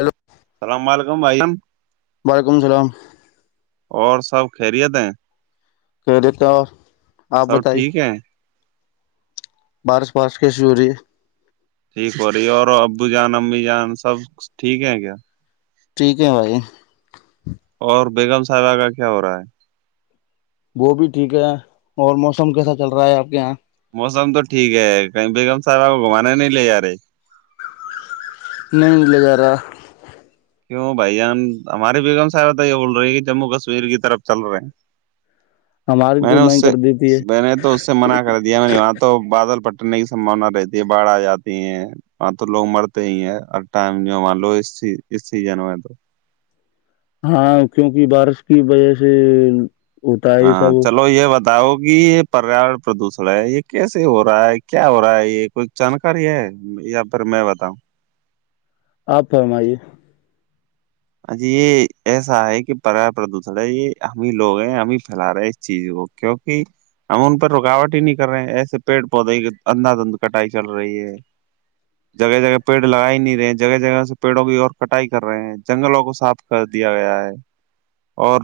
Hello اللام علیکم بھائیان وعلیکم السلام اور سب خیریت ہیں کہہ دیتے اور آپ سب بتائیے ٹھیک ہے بارش پارش کیشوری ٹھیک ہو رہی ہے اور ابو جان امی جان سب ٹھیک ہے کیا ٹھیک ہے بھائی اور بیگم صاحب کا کیا ہو رہا ہے- بھائی وہ بھی ٹھیک ہے اور موسم کیسا چل رہا ہے اپ کے ہیں- موسم تو ٹھیک ہے کہیں بیگم صاحب آپ کو گھمانے نہیں لے- نہیں لےگا رہا کیوں بھائیان ہماری بیگم صاحبتا یہ بول رہی ہے کہ جموں کشمیر کی طرف چل رہے ہیں- ہماری میں تو نے اس نہیں سے کر دیتی ہے میں نے تو اس سے منع کر وہاں تو بادل پٹنے کی سمباونا رہتی ہے باڑھ آ جاتی ہیں ہاں تو لوگ مرتے ہی ہیں اور ٹائم جو ہے مان لو اس اس سیزن میں تو- ہاں کیونکہ بارش کی وجہ سے ہوتا ہے یہ ہاں سب چلو یہ بد بتاؤ کہ یہ پریاورن پردوشن ہے یہ کیسے ہو, رہا ہے کیا ہو رہا ہے یہ کوئی جانکاری ہے یا پھر میں بتاؤں آپ فرمائیے ا یہ ایسا ہے کہ پر پردوشن ہے یہ ہمیں لوگ ہیں ہمیں پھیلا رہے اس چیز کو کیونکہ ہم ان پہ رکاوٹ ہی نہیں کر رہے ہیں ایسے پیڑ پودے کی اندھا دھند کٹائی چل رہی ہے جگہ جگہ پیڑ لگا ہی نہیں رہے ہیں جگہ جگہ سے پیڑوں کی اور کٹائی کر رہے ہیں جنگلوں کو صاف کر دیا گیا ہے اور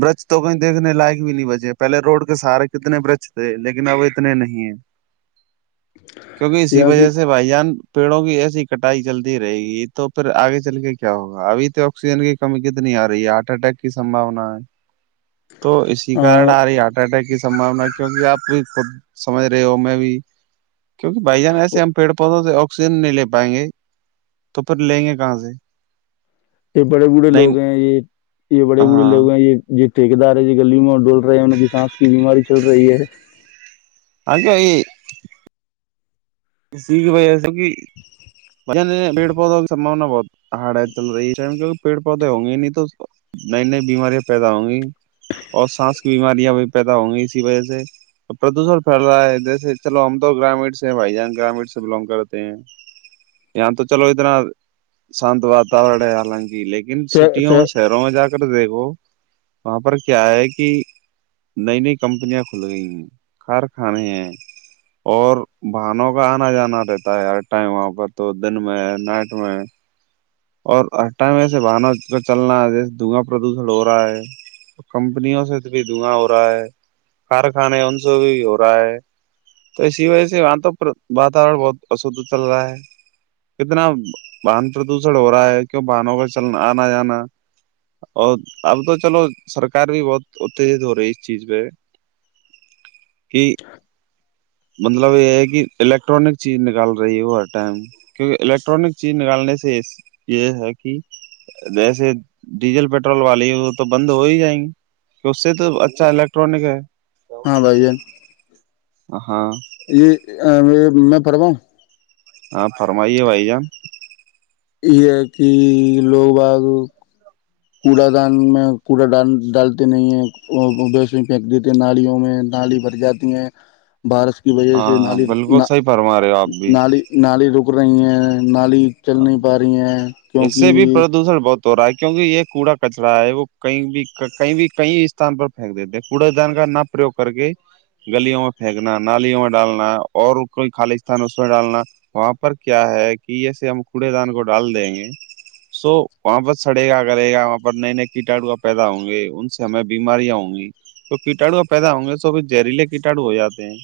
برج تو کہیں دیکھنے لائق بھی نہیں بچے پہلے روڈ کے سارے کتنے برج تھے لیکن اب اتنے نہیں ہیں [inaudible] کیونکہ اسی یہاں وجہ کی سے بھائی جان پیڑوں کی ایسی کٹائی چلتی رہے گی تو پھر آگے چل کے کیا ہوگا اھی تو آکسیجن کی کمی کتنی آ رہی ہے ہارٹ اٹیک کی سمبانا ہے تو اسی کارن آ رہی ہارٹ اٹیک کی سمباونا کیوںکہ آپ بھی خود سمجھ رہے ہو میں بھی- کیونک بھائی جان ایسے ہم پیڑ پودوںے سے آکسیجن نہیںے پائیں گے? تو پھر لیں گے کہاں سے یہ بڑے بوڑے نہیں لوگ ہیں یہ- یہ بڑے بوڑے ہاں لوگ ہیں یہ- یہ ٹھیک دار ہے جو گلی میں ڈول رہے ہیں ان کی سانس کی بیماری چل رہی ہے- [unintelligible] سییھ بائی ایسے کہ پیڑ پودوں کی سمباونا بہت ہاڑ ہے چل رہی ہے کی پیڑ پودے ہوں گے نہیں تو- نئی- نئی بیماریاں پیدا ہوں گی, اور سانس کی بیماریاں بھی پیدا ہوں گی اسی وجہ سے- پردوشن پھیل رہا ہے جیسے چلو ہم تو گرامیین سے ہیں بھائی جان گرامیین سے بلونگ کرتے ہیں- یہاں تو چلو اتنا شانت واتاورن ہے حالانکہ لیکن ہے سٹیوں میں ش گھروں میں جا کر دیکھو وہاں پر کیا ہے کہ- نئی- نئی کمپنیاں کھل گئی ہیں کارخانے ہیں- اور باہنوں کا آنا جانا رہتا ہے ہر ٹائم وہاں پر تو دن میں نائٹ میں- اور ہٹا میں وسے بہنوں کا چلنا جیسے دھواں پردوشن ہو رہا ہے کمپنیوں سے تو بھی دھواں ہو رہا ہے کارخانے ان سے بھی ہو رہا ہے- تو اسی وجہ سے یہاں تو واتورن بہت اشھ چل رہا ہے کتنا واہن پردوشن ہو رہا ہے کیوں باہنوں کا چلنا آنا جانا- اور اب تو چلو سرکار بھی بہت اتےجت ہو رہی ہے اس چیز پہ- کہ [unintelligible] مطلب یہ ہے کہ الیکٹرانک چیز نکال رہی ہے ہو ہر ٹائم کیونکہ الیکٹرانک چیز نکالنے سے یہ ہے کہ- ویسے ڈیزل پیٹرول والی وہ تو بند ہو ہی جائیں گی- کہ اس سے تو اچھا الیکٹرانک ہے- ہاں بائی جن ہ ہاں- یہ یہ میں پڑھوا ہوں ہاں فرمائیے وائی جان یہ ہے کہ لوگ آگ کوڑا دان میں کوڑا ڈ ڈالتے نہیں ہے بیس پھینک دیتے ہیں نالیوں میں نالی بھر جاتی ہیں بارش کی وجہ ہاں سے ہاں نالی بالکل صحیح فرما رہے ہو آپ بھی نالی نالی رک رہی ہیں نالی چل نہیں پا رہی ہیں کیونکہ اس سے بھی پردوشن بہت ہو رہا ہے کیونکہ یہ کوڑا کچرا ہے وہ کہیں بھی کہیں بھی کئی استان پر پھینک دیتے ہیں کوڑا جان کر ن پرریوگ کر کے گلیوں میں پھینکنا نالیوں میں ڈالنا اور کوئی خالیستتان اس میں ڈالنا وہاں پر کیا ہے کہ یہسے ہم کوڑے دان کو ڈال دیں گے سو وہاں پر سڑے گا کرے گا وہاں پر نئے نئے کیٹاڑوا پیدا ہوں گے ان سے ہمیں بیماریاں ہوں گی جو کیٹاڑو کا پیدا ہوں گے تو ابھی جہریلے کیٹاڑو ہو جاتے ہیں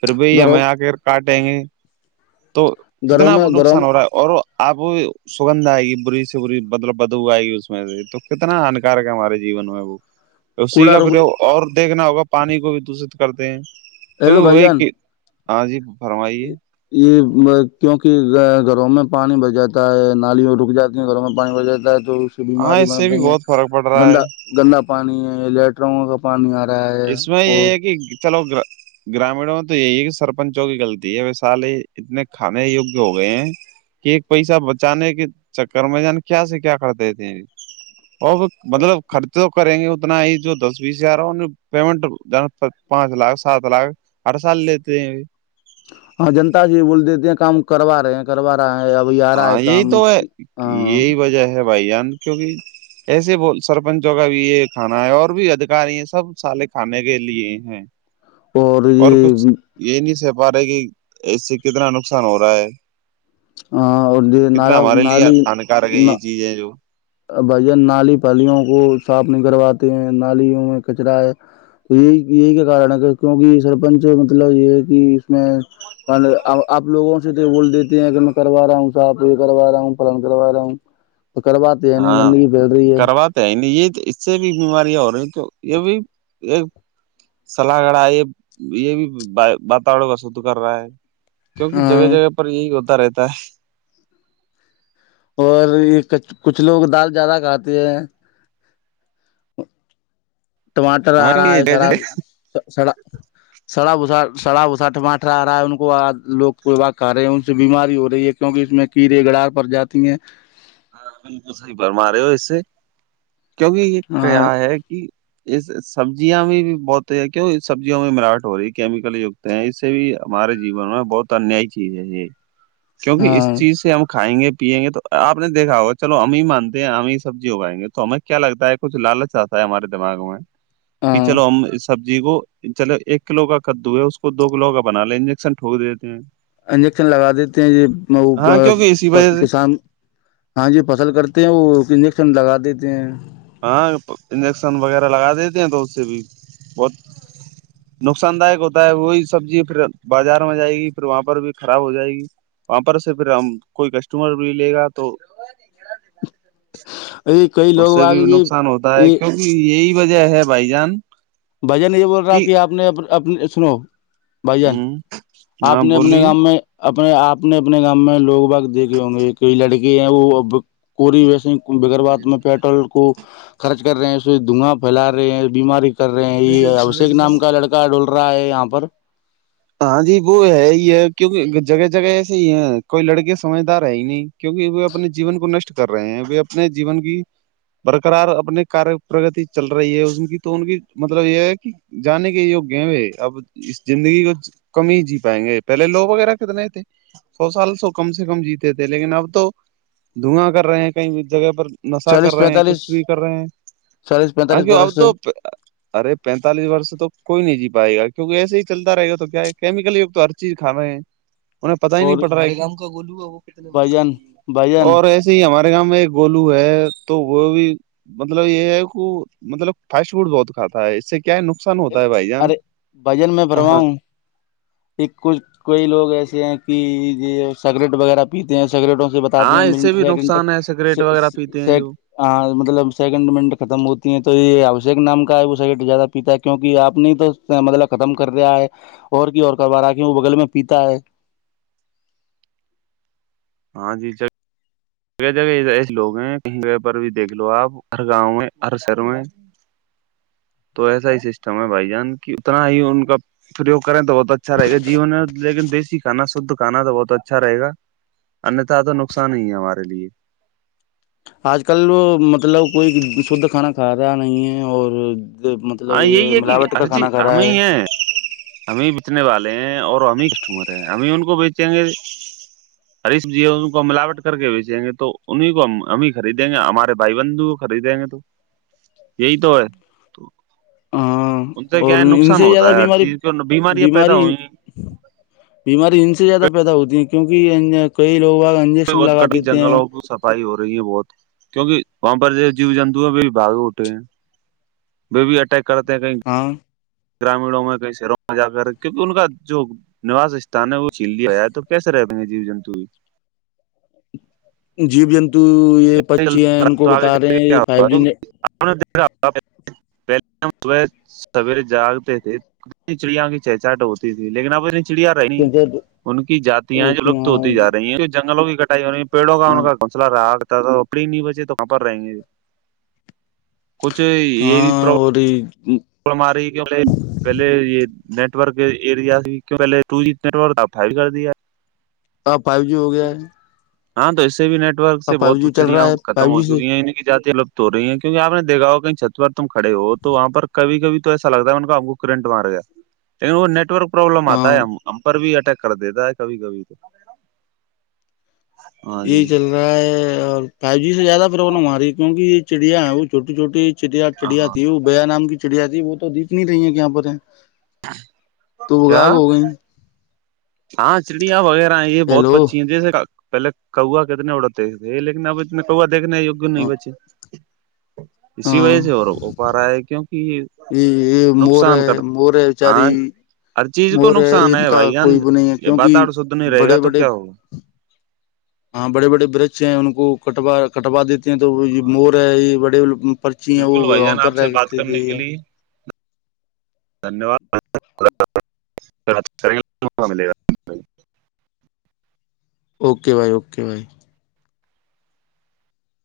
پھر بھ گھروں ہمیں آک کاٹیں گے تو گھروں کتنا میں گھروں نقصان میں ہو رہا ہے اور اب سگندھ آئے گی بری سے بری مطلب بدو آئے گی اس میں سے تو کتنا ہانکارک ہے ہمارے جیون میں وہ ہاں [inaudible] اسی کا پھر اور گا پانی کو بھی دشت کرتے ہیں ہیلو بھائی وہی جان کہ ہاں جی فرمائیے یہ کیوںک گھروں میں پانی بھر جاتا ہے نالیوں رک جاتا گھروں میں پانی بھر جاتا ہے تو اس سے ہاں بیماری اس بن سے بھی رہی ہے بہت فرق پڑ رہا گندا ہے گندا پانی ہے لیٹ کٹراؤ کا پانی آ رہا ہے اس میں اور یہ ہے چلو گگر گرامیڑوں میں تو یہی ہے کہ سرپنچوں کیغطی ہے و سال ہی اتنے کھانے یوگیہ ہو گئے ہیں کہ ایک پیسہ بچانے کے چکر میں جان کیا سے کیا کرتے تھے اور مطلب خرچ تو کریں گے اتنا ہی جو دس بیس ہزار ہو پیمنٹ پانچ لاکھ سات لاکھ ہر سال لیتے ہیں ہاں جنتا جی بول دیتے ہیں کام کروا رہے ہیں کروا رہا ہے ابھی آ رہا ہے ہاں کام یہی تو ہے ہاں یہی وجہ ہے بھائی جان کیونکہ ایسے ب سرپنچوں کا بھی یہ کھانا ہے اور بھی ادھاری ہیں سب سالے کھانے کے لیے ہیں اور کچھ یہ نہیں سہ پا رہے کہ اس سے کتنا نقصان ہو رہا ہے اور یہ کتنا نالا ہمارے لیے ہانکارک ہے یہ چیز ہے جو بھان نالی پلیوں کو صاف نہیں کرواتے ہیں نالیوں میں کچرا ہے تو یہی یہی کا کارن ہے کہ کیوںکہ سرپنچ مطلب یہ ہے کہ اس میں آپ لووں سے تو بول دیتے ہیں کہگر میں کروا رہا ہوں ص آپ یہ کروا رہا ہوں پن کروا رہا ہوں ار بع ہاں کرواتے ہیں نہیں یہ اس سے بھی بیماریاں ہو رہی ہیں تو یہ بھی یہ سلا گڑا یہ یہ بھی واتاور کا شود کر رہا ہے کیونکہ جگہ ہاں جگہ پر یہی ہوتا رہتا ہے اور یہ کچ کچھ لوگ دال زیادہ کھاتے ہیں ٹماٹر آ ہاں رہا کیہ ہے سارا جگہ سڑا سڑا بسا سڑا وسا ٹماٹرا آ رہا ہے ان کو لوگ کوا کر رہے ہیں ان سے بیماری ہو رہی ہے کیونکہ اس میں کیڑے گڑار پڑ جاتی ہیں ہاں بالکل صحیح برما رہے ہو اس سے کیونکہ یہ ہاں کیا ہے کہ اس سبزیا میں بھی بہت کیوں سبزیوں میں مراٹ ہو رہی ہے کیمیکل گت اس سے بھی ہمارے جیون میں بہت انیای چیز ہے یہ [inaudible] کیونکہ اس چیز سے ہم کھائیں گے پیئیں گے تو آپ ہم نے دیکھا ہوا چلو ہمیں مانتے ہیں ہمیں سبزی اگائیں گے تو ہمیں کیا لگتا ہے کچھ لالچ آتا ہے ہمارے دماغ میں کہ ہاں چلو ہم سبزی کو چلو ایک کلو کا کدو ہے اس کو دو کلو کا بنا لیں انجیکشن ٹوک د ہ انجیکشن لگا دیتے ہیں کیونکہ اسی وجہ سے کسان ہاں جی فصل کرتے ہیں وہ انجیکشن لگا دیتے ہیں ہاں انجیکشن وغیرہ لگا دیتے ہیں تو اس سے بھی بہت نقصان داک ہوتا ہے وہی سبزی پھر بازار میں جائے گی پھر وہاں پر بھی خراب ہو جائے گی وہاں پر سے پھر ہم کوئی کسٹمر بھی لے گا تو ارے کئی اس لوگ سے آ بھی یہ نقصان ہوتا ہے یہ کیونکہ یہی وجہ ہے بھائی جان بھجن یہ بول رہا کہ آپ نے اپنی سنو بھائی جان ہ آپ ہاں نے اپنے بولیے گام میں اپنے اپنے اپنے گامں میں لوگ بگ دیکھے ہوں گے کئی لڑکے ہیں وہ ا کوری ویسے بغگر بات میں پیٹرول کو خرچ کر رہے ہیں اس سے دھواں پھیلا رہے ہیں بیماری کو کر رہے ہیں یہ ابشیک نام کا لڑکا ڈول رہا ہے یہاں پر ہاں جی وہ ہے ہی ہے کیونکہ جگہ جگہ ایسے ہی ہیں کوئی لڑکے سمجھدار ہے ہی نہیں کیونکہ وہ اپنے جیون کو نشٹ کر رہے ہیں وہ اپنے جیون کی برقرار اپنے کار پرگتی چل رہی ہے ان کی تو ان کی مطلب یہ ہے کہ جانے کے یہوگ گیم ہے اب اس زندگی کو کم ہی جی پائیں گے پہلے لو وغیرہ کتنے تھے سو سال سو کم سے کم جیتے تھے لیکن اب تو دھواں کر رہے ہیں کئی جگہ پر نشہ کر چالیس رہے ہیں پینتالیس کچھ بھی کر رہے چالیس ہیں پینتالیس کی برس اب سے تو ارے پینتالیس ورس تو کوئی نہیں جی پائے گا کیونکہ ایسے ہی چلتا رہے گا تو کیا کیمیکل یوگت تو ہر چیز کھانا ہے انہیں پتتا ہی نہیں اور پڑ رہا ہے کا وہ ک بھجن بھجن اور جے ہمارے گاؤں میں ایک گولو ہے تو وہ بھی مطلب یہ ہے کہ مطلب فاسٹ فوڈ بہت کھاتا ہے اس سے کیا نقصان ہوتا ہے بھائی جان ارے بھجن میں بھروا ہاں ہوں ایک کچھ کوئی لوگ ایسے ہیں کہ یہ سگریٹ وغیرہ پیتے ہیں سگریٹوں سے بتاتے ہاں ہیں اس سے منٹ بھی سیکنڈ نقصان ہے تک سگریٹ وغیرہ پیتے س ہیں جو ہاں مطلب سیکنڈ منٹ ختم ہوتی ہیں تو یہ ابشیک نام کا ہے وہ سیکنڈ زیادہ پیتا کیوںکہ آپ نہیں تو مطلب ختم کر رہیا ہے اور کی اور کروا رہا کیوں وہ بغل میں پیتا ہے ہاں جی جگہ جگہ ایسے لوگ ہیں کہیں جہ پر بھی دیکھ لو آپ ہر گاؤں میں ہر شہر میں تو ایسا ہی سسٹم ہے بھائی جان کی اتنا ہی ان کا پرریوگ کریں تو بہت اچھا رہےا جیون ہے لیکن دیسی کانا شدھ کانا تو بہت اچھا رہےا انیہتھا تو نقصان ہی ہے ہمارے لیے آج کل مطلب کوئی شدھ کھانا کھا رہا نہیں ہے اور مطلب ہاں یہی یہ ہے کہ ملاوٹ کا ارجی کھانا کھا رہا ہمیں ہے ہمیں بیچنے والے ہیں اور ہمیں کسٹمر ہیں ہمیں ان کو بیچیں گے ج ہریش جی ان کو ملاوٹ کر کے بیچیں گے تو انہیں کو ہم ہی خریدیں گے ہمارے بھائی بندو کو خریدیں گے تو یہی تو ہے تو ہاں ان سے اور کیا ہے ان نقصان سے ہوتا زیادہ ہے ہر بیماری چیز کو بیماریاں پیدا بیماری ہوئی ہیں بیماری ان سے زیادہ پیدا ہوتی ہے کیونک کئی لوگ انجیکشن لگا دیتے ہیں فائی ہو رہی ہے بہت کیونکہ وہاں پر جیو جنتو پہ بھی بھگٹے ہیں بیبی اٹیک کرتے ہیں کہیں ہاں گرامیینوں میں کئی شہروں میں جا کر کیونکہ ان کا جو نواس استان ہے وہ چ آیا ہے تو کیس رہتےیں گے جیو جنتو جیب جنتو یہ پچی ہیں ان کو بتا رہے ہیں فائیو جی نی یکا پہلے ہم صبح سویرے جاگتے تھے چڑیاں کی چہچاہٹ ہوتی تھی لیکن اب چڑیاں رہی نیٹ ان کی جاتتیاں ہیں جو لپت ہوتی ج رہی ہیں جو جنگلوں کی کٹائی ہو پیڑوں کا ان ہاں کا گھونسلہ رہا تھا تو پڑی نہیں بچے تو وہاں پر رہیں گے کچھ یہ پرابلم اوری پل ماری کہے پہلے یہ نیٹ ورک ارییا پہلے و جی نٹکا بھی کر دی ہے آ فائیو جی ہو گیا ہے ہاں تو اس سے بھی نیٹ ورک سے اب فائیو بہت جی چل پچڑیاں رہا ہے ختم فائیو ہو جی سے چکی ہیں کی جاتیوگ تو رہی ہیں کیکہ آپ نے دھا ہو کہیں چھت پرار تم کڑے ہو تو وہاں پر کبھی کبھی تو ایسا لگتا ہے ان کا ہم کو کرنٹ مار گیا لیکن وہ نیٹ ورک پروابلم آتا ہاں ہے ہم ہم پر بھی اٹیک کر دیتا ہے کبھی کبھی تو ہاں یہی جی چل رہا ہے اور فائیو جی سے زیادہ پروبلم آ رہی ہے کیونکہ یہ چڑیاں ہیں وہ چوٹی چھوٹی چ چڑیا ہاں تھی وہ بیا نام کی چڑیا تھی وہ تو تنی رہ یہاں پر ہے تو وہ کیا غائب ہو گئے ہاں چڑیاں وغیرہ ہیں یہ بہت پچی ہیں جیسے پہلے کا کتنے اڑتے تھ لیکن اب کوا دھنے نہیں بچے اسی وجہ ہاں سے اور ہو پا رہا ہے کیونکہ یہ یہ مور نقصان کر مور ب چاری ہاں ہر چیز کو نقصان ہے نہیں ہے بھائی کیونکہ باتور شدھ نہیں رہے گا بڑے تو بڑے کیا ہوگا ہاں بڑے بڑے برچ ہیں ان کو کٹا کٹوا دیتے تو یہ ہاں مور جی ہے یہ بڑے پرچی ہیں وہ بالکل بھائی وہاں جان پر آپ سے رہتے بات تھے کرنے کے یہ لیے دھنیہ واد اوکے بھائی اوکے بھائی